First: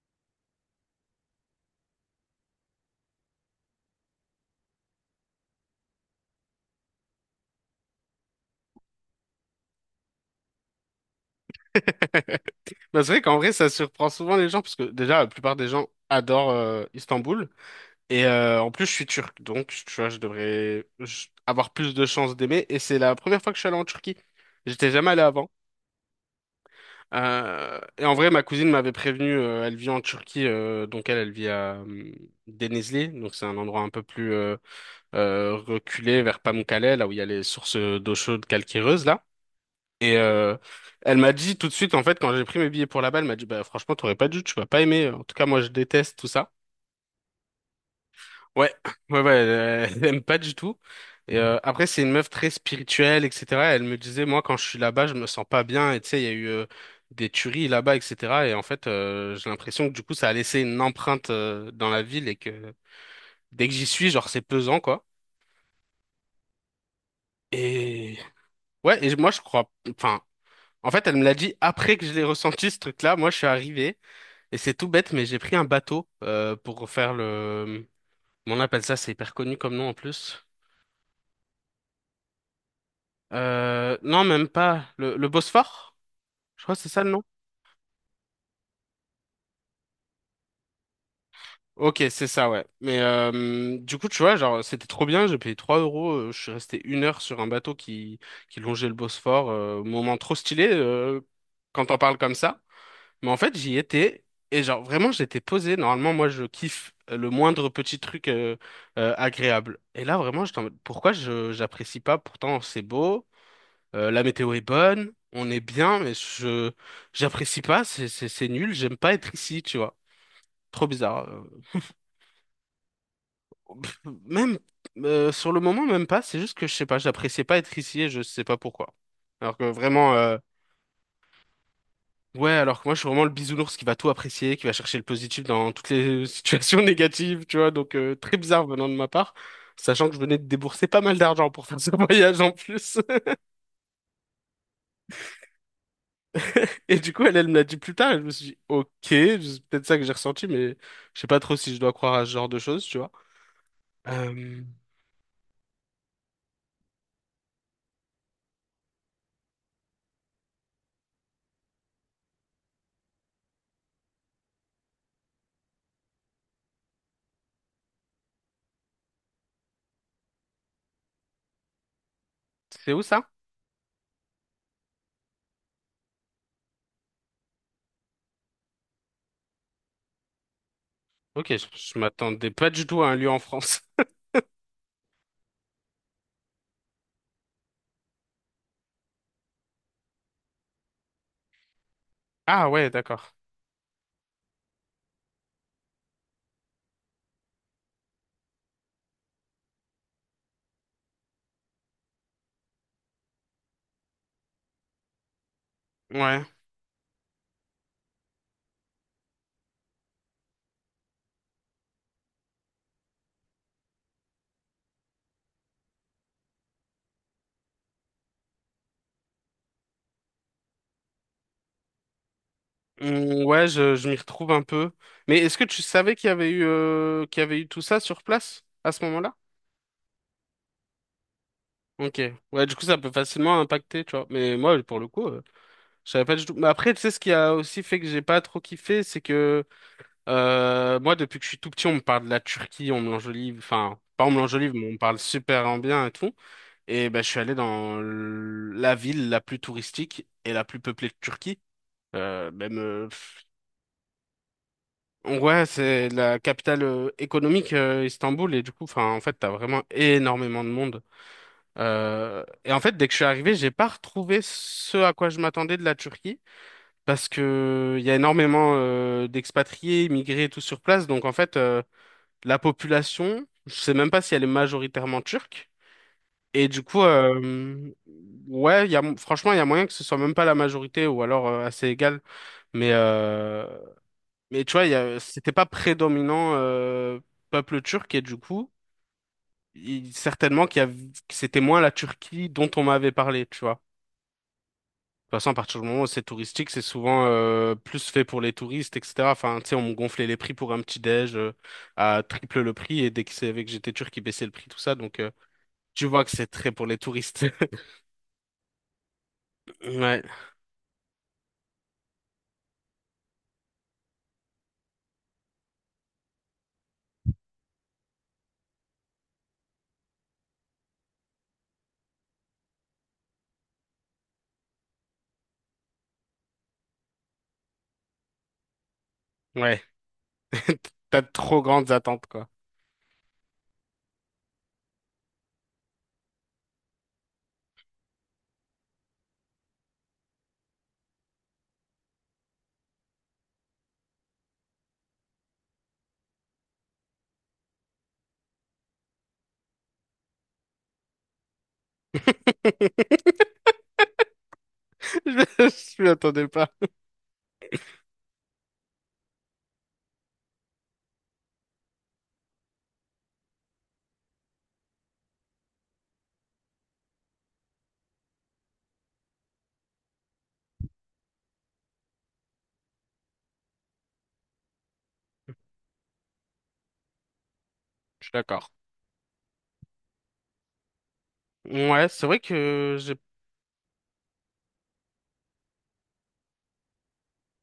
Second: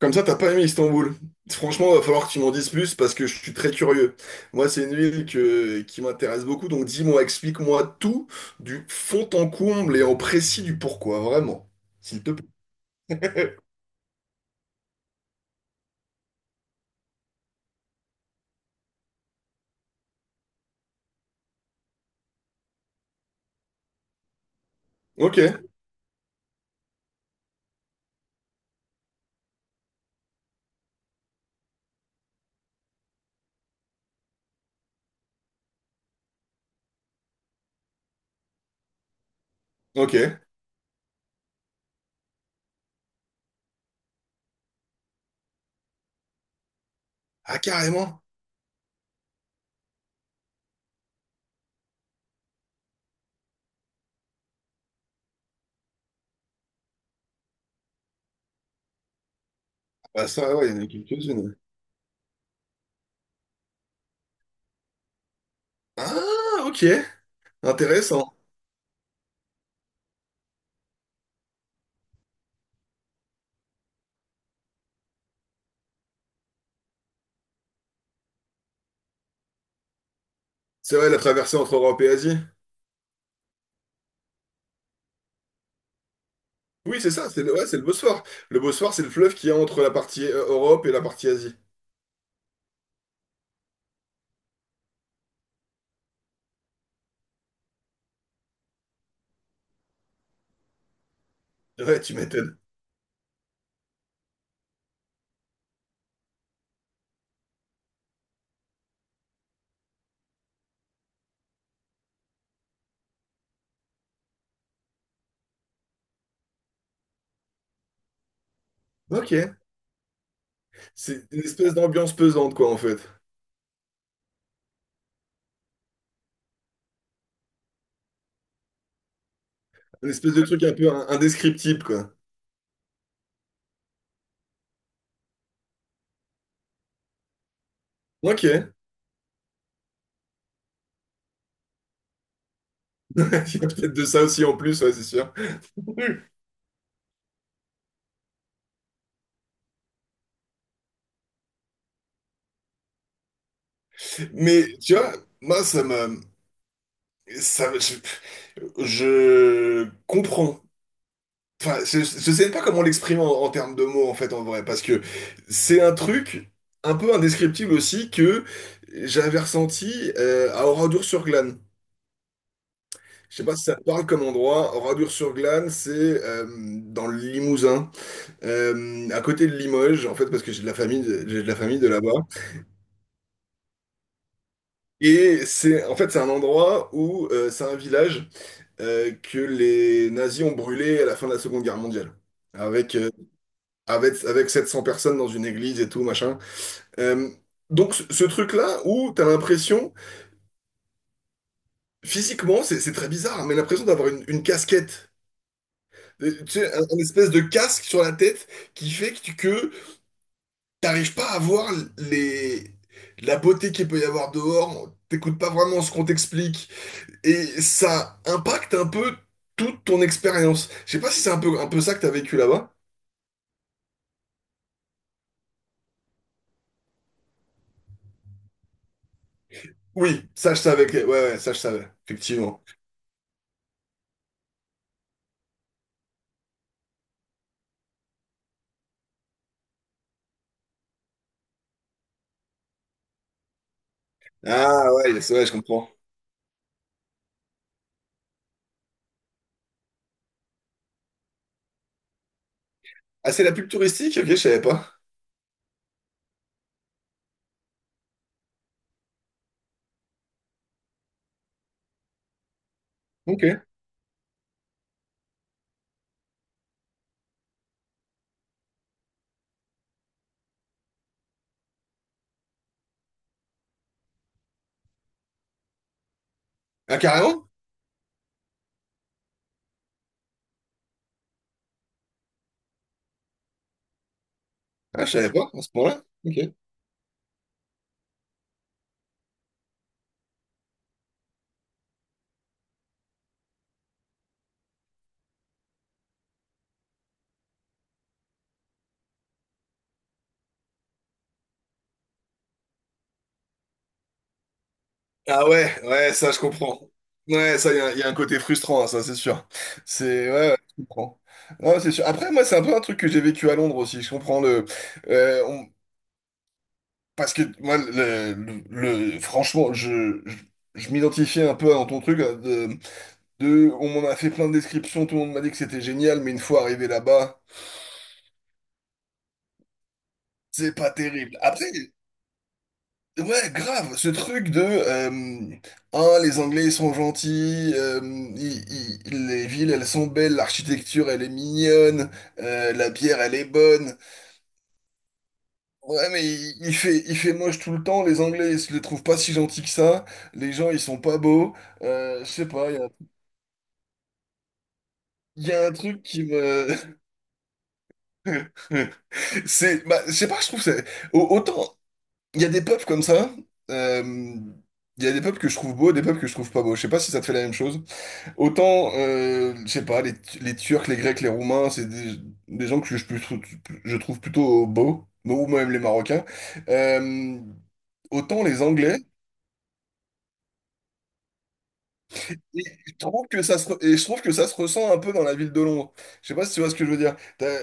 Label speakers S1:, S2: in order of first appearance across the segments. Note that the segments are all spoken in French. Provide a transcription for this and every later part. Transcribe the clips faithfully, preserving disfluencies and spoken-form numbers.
S1: Comme ça, t'as pas aimé Istanbul. Franchement, va falloir que tu m'en dises plus parce que je suis très curieux. Moi, c'est une ville que, qui m'intéresse beaucoup, donc dis-moi, explique-moi tout du fond en comble et en précis du pourquoi, vraiment. S'il te
S2: Bah, c'est vrai qu'en vrai,
S1: plaît.
S2: ça surprend souvent les gens, parce que déjà, la plupart des gens adorent euh, Istanbul. Et euh, en plus, je suis turc, donc tu vois, je devrais je- avoir plus de chances d'aimer. Et c'est la première fois que je suis allé en Turquie. J'étais jamais allé avant.
S1: Ok,
S2: Euh, et en vrai, ma cousine m'avait prévenu, euh, elle vit en Turquie, euh, donc elle, elle vit à euh, Denizli, donc c'est un endroit un peu plus euh, euh, reculé vers Pamukkale, là où il y a les sources d'eau chaude calcaireuse, là. Et
S1: ok.
S2: euh, Elle m'a dit tout de suite, en fait, quand j'ai pris mes billets pour là-bas, elle m'a dit, bah franchement, t'aurais pas dû, tu vas pas aimer. En tout cas, moi, je déteste tout ça.
S1: Ah, carrément.
S2: Ouais, ouais, ouais, elle, elle aime pas du tout. Et euh, après, c'est une meuf très spirituelle, et cetera. Elle me disait, moi, quand je suis là-bas, je me sens pas bien. Et tu sais, il y a eu euh, des tueries là-bas, et cetera. Et en fait, euh, j'ai l'impression que du coup,
S1: Ah,
S2: ça a
S1: ça,
S2: laissé
S1: ouais, il y
S2: une
S1: en a
S2: empreinte
S1: quelques-unes.
S2: euh, dans la ville et que dès que j'y suis, genre, c'est pesant, quoi.
S1: Ah, ok.
S2: Et
S1: Intéressant.
S2: ouais, et moi, je crois. Enfin. En fait, elle me l'a dit après que je l'ai ressenti, ce truc-là. Moi, je suis arrivé, et c'est tout bête, mais j'ai pris un bateau euh, pour faire le… Comment on appelle ça, c'est hyper connu comme nom en plus.
S1: C'est vrai, la traversée entre Europe et Asie.
S2: Euh, non, même pas. Le, Le Bosphore? Je crois que c'est
S1: Oui,
S2: ça
S1: c'est
S2: le nom.
S1: ça, c'est le, ouais, c'est le Bosphore. Le Bosphore, c'est le fleuve qui est entre la partie euh, Europe et la partie Asie.
S2: Ok, c'est ça, ouais. Mais euh, du coup, tu vois, genre, c'était trop bien. J'ai payé trois euros. euh, Je suis resté une heure sur un bateau qui, qui longeait le Bosphore. Euh, moment trop stylé euh, quand on
S1: Ouais, tu
S2: parle comme
S1: m'étonnes.
S2: ça. Mais en fait, j'y étais et genre vraiment j'étais posé. Normalement, moi je kiffe euh, le moindre petit truc euh, euh, agréable. Et là vraiment, j'étais en mode, pourquoi je j'apprécie pas? Pourtant c'est beau, euh, la météo est bonne, on est bien, mais je j'apprécie pas. C'est c'est c'est nul. J'aime pas être
S1: Ok.
S2: ici, tu vois. Trop bizarre.
S1: C'est une
S2: Euh,
S1: espèce d'ambiance pesante, quoi, en fait.
S2: pff, Même euh, sur le moment même pas. C'est juste que je sais pas, j'appréciais pas être ici et je sais pas pourquoi. Alors que
S1: Une
S2: vraiment.
S1: espèce
S2: euh,
S1: de truc un peu in- indescriptible, quoi.
S2: Ouais, alors que moi, je suis vraiment le bisounours qui va tout apprécier, qui va chercher le positif dans toutes les situations négatives, tu vois. Donc, euh, très
S1: Ok.
S2: bizarre
S1: Il
S2: venant de ma part, sachant que je venais de débourser pas mal d'argent pour faire ce voyage en plus.
S1: y a peut-être de ça aussi en plus, ouais, c'est sûr.
S2: Et du coup, elle, elle me l'a dit plus tard, et je me suis dit, ok, c'est peut-être ça que j'ai ressenti, mais je sais pas trop si je dois croire à ce genre de choses, tu vois. Euh,
S1: Mais tu vois. Moi, ça me... Ça, me- je, je comprends. Enfin, je, je sais pas comment l'exprimer en, en termes de mots, en fait, en vrai. Parce que c'est un truc un peu indescriptible aussi que j'avais ressenti euh, à Oradour-sur-Glane.
S2: c'est où ça?
S1: Je sais pas si ça te parle comme endroit. Oradour-sur-Glane, c'est euh, dans le Limousin. Euh, à côté de Limoges, en fait, parce que j'ai de la famille, de- j'ai de
S2: Ok,
S1: la
S2: je,
S1: famille de
S2: je
S1: là-bas.
S2: m'attendais pas du tout à un lieu en France.
S1: Et c'est, en fait, c'est un endroit où euh, c'est un village euh, que les nazis ont brûlé à la fin de la Seconde Guerre mondiale,
S2: Ah ouais,
S1: avec euh,
S2: d'accord.
S1: avec avec sept cents personnes dans une église et tout machin. Euh, donc ce, ce truc-là où t'as l'impression, physiquement, c'est c'est très bizarre, mais l'impression d'avoir une, une casquette. Euh,
S2: Ouais.
S1: Tu sais, un, un espèce de casque sur la tête qui fait que, tu- que t'arrives pas à voir les... la beauté qu'il peut y avoir dehors, t'écoutes pas vraiment ce qu'on t'explique, et ça impacte un peu toute ton expérience. Je sais pas si c'est un peu, un peu ça que t'as vécu là-bas.
S2: Mm, ouais, je, je m'y retrouve un peu. Mais est-ce que tu savais qu'il y avait eu, euh, qu'il y avait eu tout ça sur place à ce moment-là?
S1: Oui, ça je savais, que- ouais, ouais, ça je savais,
S2: Ok.
S1: effectivement.
S2: Ouais, du coup, ça peut facilement impacter, tu vois. Mais moi, pour le coup, euh, je savais pas du tout. Mais après, tu sais, ce qui a aussi fait que j'ai pas trop kiffé, c'est que euh, moi, depuis que je suis tout petit, on me parle de la Turquie, on me l'enjolive. Enfin, pas on me l'enjolive, mais on
S1: Ah
S2: me
S1: ouais,
S2: parle
S1: ouais, je
S2: super en
S1: comprends.
S2: bien et tout. Et ben, je suis allé dans l- la ville la plus touristique et la plus peuplée de Turquie. Euh, même.
S1: Ah, c'est la pub touristique? Ok, je savais pas.
S2: Ouais, c'est la capitale euh, économique, euh, Istanbul, et du coup, enfin, en fait, t'as vraiment énormément de monde. Euh, et en fait, dès que je suis arrivé,
S1: Ok.
S2: j'ai pas retrouvé ce à quoi je m'attendais de la Turquie, parce que il y a énormément euh, d'expatriés, immigrés, et tout sur place. Donc, en fait, euh, la population, je sais même pas si elle est majoritairement turque. Et du
S1: Ah,
S2: coup,
S1: carrément?
S2: euh, ouais, il y a, franchement, il y a moyen que ce soit même pas la majorité, ou alors euh, assez égal. Mais euh, mais tu vois, il y
S1: Ah, je
S2: a-
S1: savais pas,
S2: c'était
S1: à
S2: pas
S1: ce point-là. Ok.
S2: prédominant euh, peuple turc et du coup, il- certainement qu'il y a, que c'était moins la Turquie dont on m'avait parlé, tu vois. De toute façon, à partir du moment où c'est touristique, c'est souvent euh, plus fait pour les touristes, et cetera. Enfin, tu sais, on me gonflait les prix pour un petit déj euh, à triple le prix et dès qu'ils savaient que j'étais turc, ils baissaient le prix, tout ça. Donc, euh,
S1: Ah ouais,
S2: tu
S1: ouais,
S2: vois que
S1: ça je
S2: c'est très
S1: comprends.
S2: pour les touristes.
S1: Ouais, ça, il y, a il y a un côté frustrant, hein, ça c'est sûr.
S2: Ouais,
S1: C'est... Ouais, ouais, je comprends. Non, c'est sûr. Après, moi, c'est un peu un truc que j'ai vécu à Londres aussi. Je comprends. le... euh, on- Parce que moi, le, le- le- franchement, je, je, je m'identifiais un peu dans ton truc, hein. De, de, on m'en a fait plein de descriptions, tout le monde m'a dit que c'était génial, mais une fois arrivé là-bas,
S2: ouais.
S1: c'est pas
S2: T'as de
S1: terrible.
S2: trop
S1: Après,
S2: grandes attentes, quoi.
S1: ouais, grave, ce truc de euh, un, les Anglais ils sont gentils, euh, ils- ils- ils- les villes elles sont belles, l'architecture elle est mignonne, euh, la bière elle est bonne. Ouais, mais il, il fait il fait moche tout le temps. Les Anglais ils se les trouvent pas si gentils que ça. Les gens ils sont pas beaux. Euh, je sais pas, il y a, il y a un
S2: Je
S1: truc
S2: m'y
S1: qui
S2: attendais
S1: me
S2: pas.
S1: c'est, bah, je sais pas, je trouve que c'est au- autant il y a des peuples comme ça. euh, Il y a des peuples que je trouve beaux, des peuples que je trouve pas beaux. Je sais pas si ça te fait la même chose. Autant, euh, je sais pas, les, les Turcs, les Grecs, les Roumains, c'est des, des gens que je, peux trou- je trouve plutôt beaux, ou même les Marocains. Euh,
S2: Je suis
S1: Autant les
S2: d'accord.
S1: Anglais,
S2: Ouais, c'est vrai
S1: et je
S2: que j'ai…
S1: trouve que ça se, re- et je trouve que ça se ressent un peu dans la ville de Londres. Je sais pas si tu vois ce que je veux dire. T'as-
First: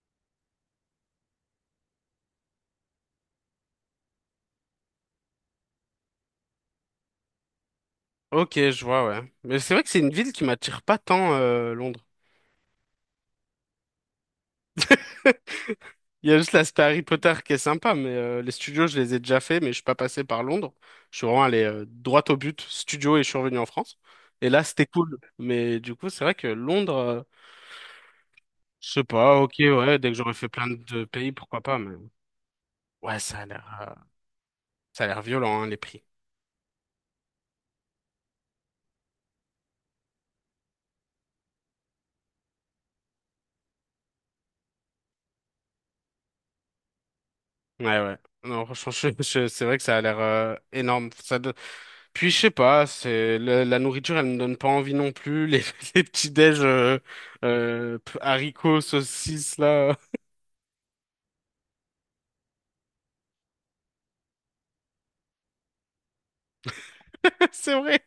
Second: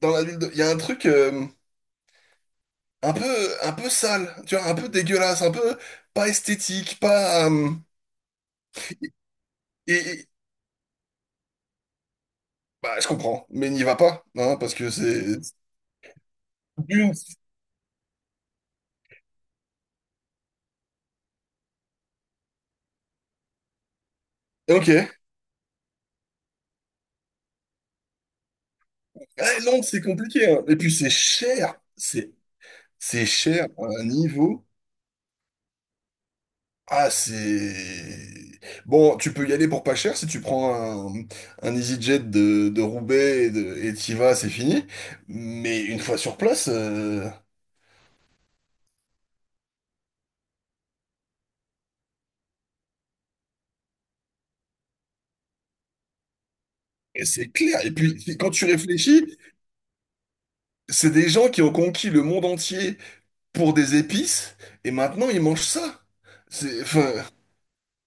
S1: Dans la ville de, Il y a un truc euh, un peu, un peu, sale, tu vois, un peu dégueulasse, un peu pas esthétique, pas. euh,
S2: Ok, je vois, ouais. Mais c'est vrai que
S1: et,
S2: c'est une
S1: et-
S2: ville qui m'attire pas tant, euh, Londres.
S1: Bah, je comprends, mais n'y va pas, hein, parce que c'est.
S2: Il y a juste l'aspect Harry
S1: D'une-
S2: Potter qui est sympa, mais euh, les studios, je les ai déjà fait, mais je suis pas passé par Londres. Je suis vraiment allé euh, droit au but, studio, et je suis revenu en France. Et là, c'était
S1: Ok.
S2: cool. Mais du coup, c'est vrai que Londres, euh, je sais pas, ok,
S1: Ouais, non,
S2: ouais,
S1: c'est
S2: dès que j'aurais
S1: compliqué,
S2: fait
S1: hein.
S2: plein
S1: Et puis
S2: de
S1: c'est
S2: pays, pourquoi
S1: cher.
S2: pas, mais
S1: C'est
S2: ouais,
S1: c'est
S2: ça a
S1: cher
S2: l'air euh,
S1: à un niveau.
S2: ça a l'air violent, hein, les prix.
S1: Ah, c'est... bon, tu peux y aller pour pas cher si tu prends un, un EasyJet de, de Roubaix et de, et t'y vas, c'est fini. Mais une fois sur place, euh,
S2: Ouais, ouais. Non, franchement, je- je- c'est vrai que ça a l'air euh, énorme. Ça, puis je sais pas, c'est la, la nourriture, elle me donne pas envie non plus. Les, les petits déj euh,
S1: et c'est clair. Et
S2: euh, p-
S1: puis, c'est- quand tu
S2: haricots,
S1: réfléchis,
S2: saucisses là,
S1: c'est des gens qui ont conquis le monde entier pour des épices et maintenant ils mangent ça. C'est, enfin.
S2: c'est vrai.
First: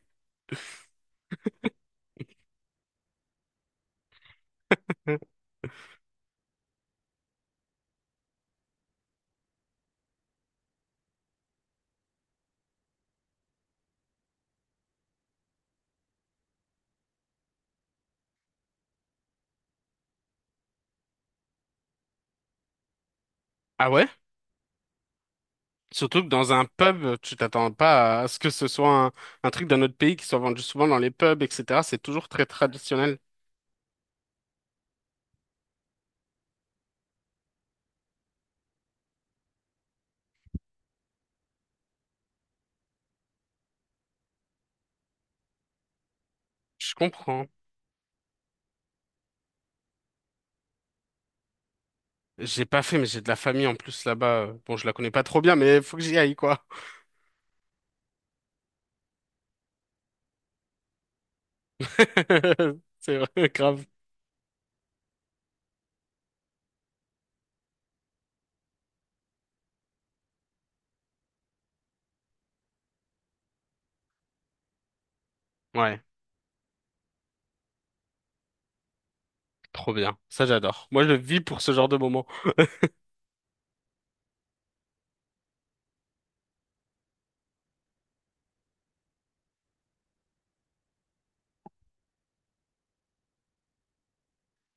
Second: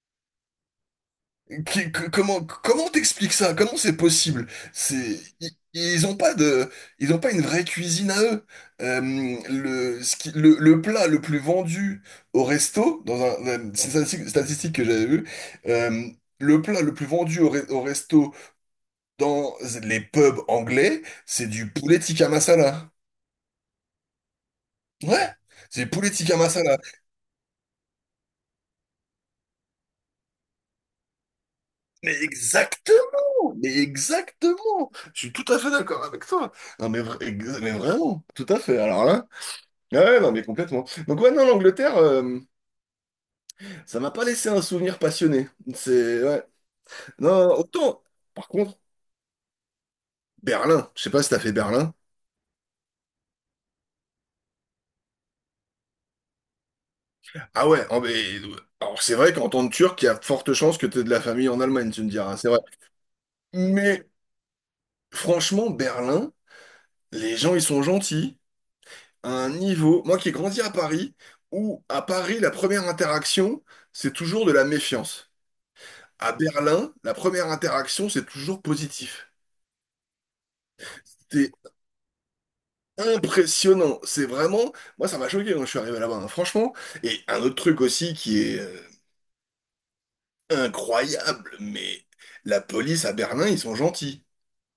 S1: Qui- que- comment comment t'expliques ça? Comment c'est possible? C'est i- ils, ont pas de ils ont pas une vraie cuisine à eux. Euh, le, ce qui- le le plat le plus vendu au resto dans un, un- c'est une statistique statistique que j'avais vue. euh, le plat le plus vendu au, re- au resto dans les pubs anglais, c'est du poulet tikka masala.
S2: Ah ouais?
S1: Ouais, c'est du poulet
S2: Surtout que
S1: tikka
S2: dans un
S1: masala.
S2: pub, tu t'attends pas à ce que ce soit un, un truc d'un autre pays qui soit vendu souvent dans les pubs, et cetera. C'est
S1: Mais
S2: toujours très traditionnel.
S1: exactement, mais exactement. Je suis tout à fait d'accord avec toi. Non mais, vra- ex- mais vraiment, tout à fait. Alors là, ah ouais, non mais complètement. Donc ouais, non, l'Angleterre, euh, ça m'a pas laissé un souvenir passionné. C'est, ouais.
S2: Je comprends.
S1: Non, autant. Par contre, Berlin. Je sais pas si t'as fait Berlin.
S2: J'ai pas fait, mais j'ai de la famille en plus là-bas. Bon, je la connais pas trop bien, mais faut que j'y aille quoi.
S1: Ah ouais. oh, mais- Alors c'est vrai qu'en tant que Turc, il y a de fortes chances que t'aies de la famille en Allemagne, tu me diras. C'est vrai.
S2: C'est vrai, grave.
S1: Mais franchement, Berlin, les gens ils sont gentils. Un niveau, moi qui ai grandi à Paris, où à Paris, la première interaction, c'est toujours de la méfiance.
S2: Ouais,
S1: À Berlin, la première interaction, c'est toujours positif.
S2: trop bien. Ça j'adore. Moi, je vis
S1: C'était
S2: pour ce genre de moment.
S1: impressionnant. C'est vraiment, moi ça m'a choqué quand je suis arrivé là-bas, hein, franchement. Et un autre truc aussi qui est euh, incroyable, mais la police à Berlin, ils sont gentils.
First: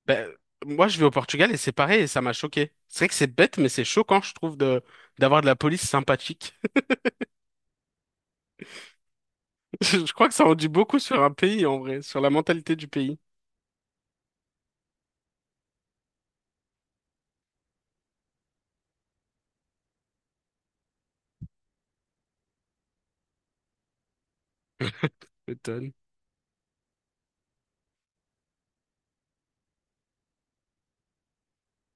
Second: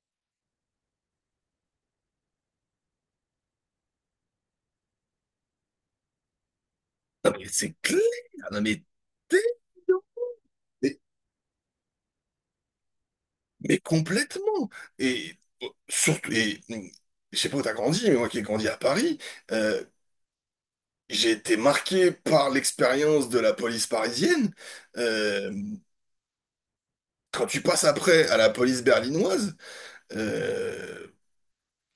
S2: Ben, moi, je vais au Portugal et c'est pareil et ça m'a choqué. C'est vrai que c'est bête, mais c'est choquant, je trouve, de d'avoir de la police sympathique.
S1: Non, mais c'est clair, non, mais t'es idiot.
S2: Je crois que ça en dit beaucoup
S1: mais,
S2: sur un pays, en vrai, sur la mentalité du pays.
S1: mais complètement. Et euh, surtout, et mm, je sais pas où t'as grandi, mais moi qui ai grandi à Paris. euh, J'ai été marqué par l'expérience de la police parisienne. Euh,
S2: Étonne.
S1: Quand tu passes après à la police berlinoise, euh,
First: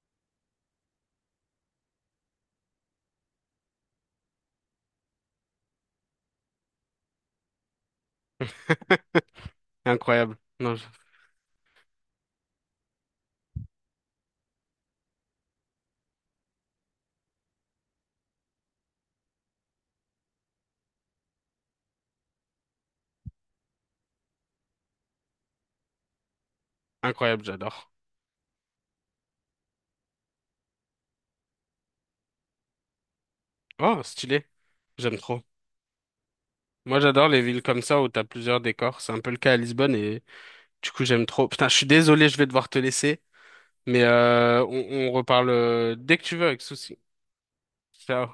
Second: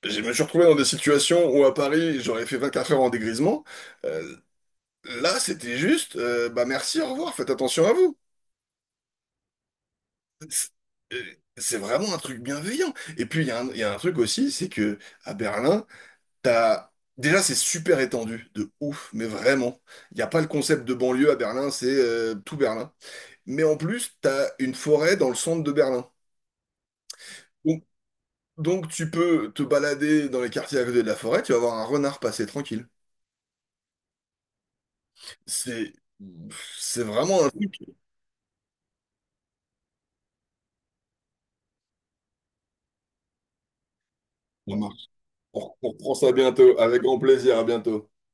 S1: je me suis retrouvé dans des situations où à Paris, j'aurais fait vingt-quatre heures en dégrisement. Euh, Là, c'était juste, euh, bah merci, au revoir, faites attention à vous.
S2: Incroyable.
S1: C'est
S2: Non, je-
S1: euh, c'est vraiment un truc bienveillant. Et puis, il y a un, il y a un truc aussi, c'est que à Berlin, t'as... Déjà, c'est super étendu, de ouf, mais vraiment. Il n'y a pas le concept de banlieue à Berlin, c'est euh, tout Berlin. Mais en plus, tu as une forêt dans le centre de Berlin.
S2: incroyable,
S1: Donc,
S2: j'adore.
S1: donc tu peux te balader dans les quartiers à côté de la forêt, tu vas voir un renard passer tranquille.
S2: Oh, stylé. J'aime trop.
S1: C'est,
S2: Moi,
S1: c'est
S2: j'adore les
S1: vraiment un
S2: villes comme
S1: truc.
S2: ça où t'as plusieurs décors. C'est un peu le cas à Lisbonne et du coup, j'aime trop. Putain, je suis désolé, je vais devoir te laisser, mais euh,
S1: Ça
S2: on,
S1: marche.
S2: on reparle
S1: On
S2: euh,
S1: reprend
S2: dès que
S1: ça
S2: tu veux avec
S1: bientôt,
S2: souci.
S1: avec grand plaisir, à bientôt.
S2: Ciao.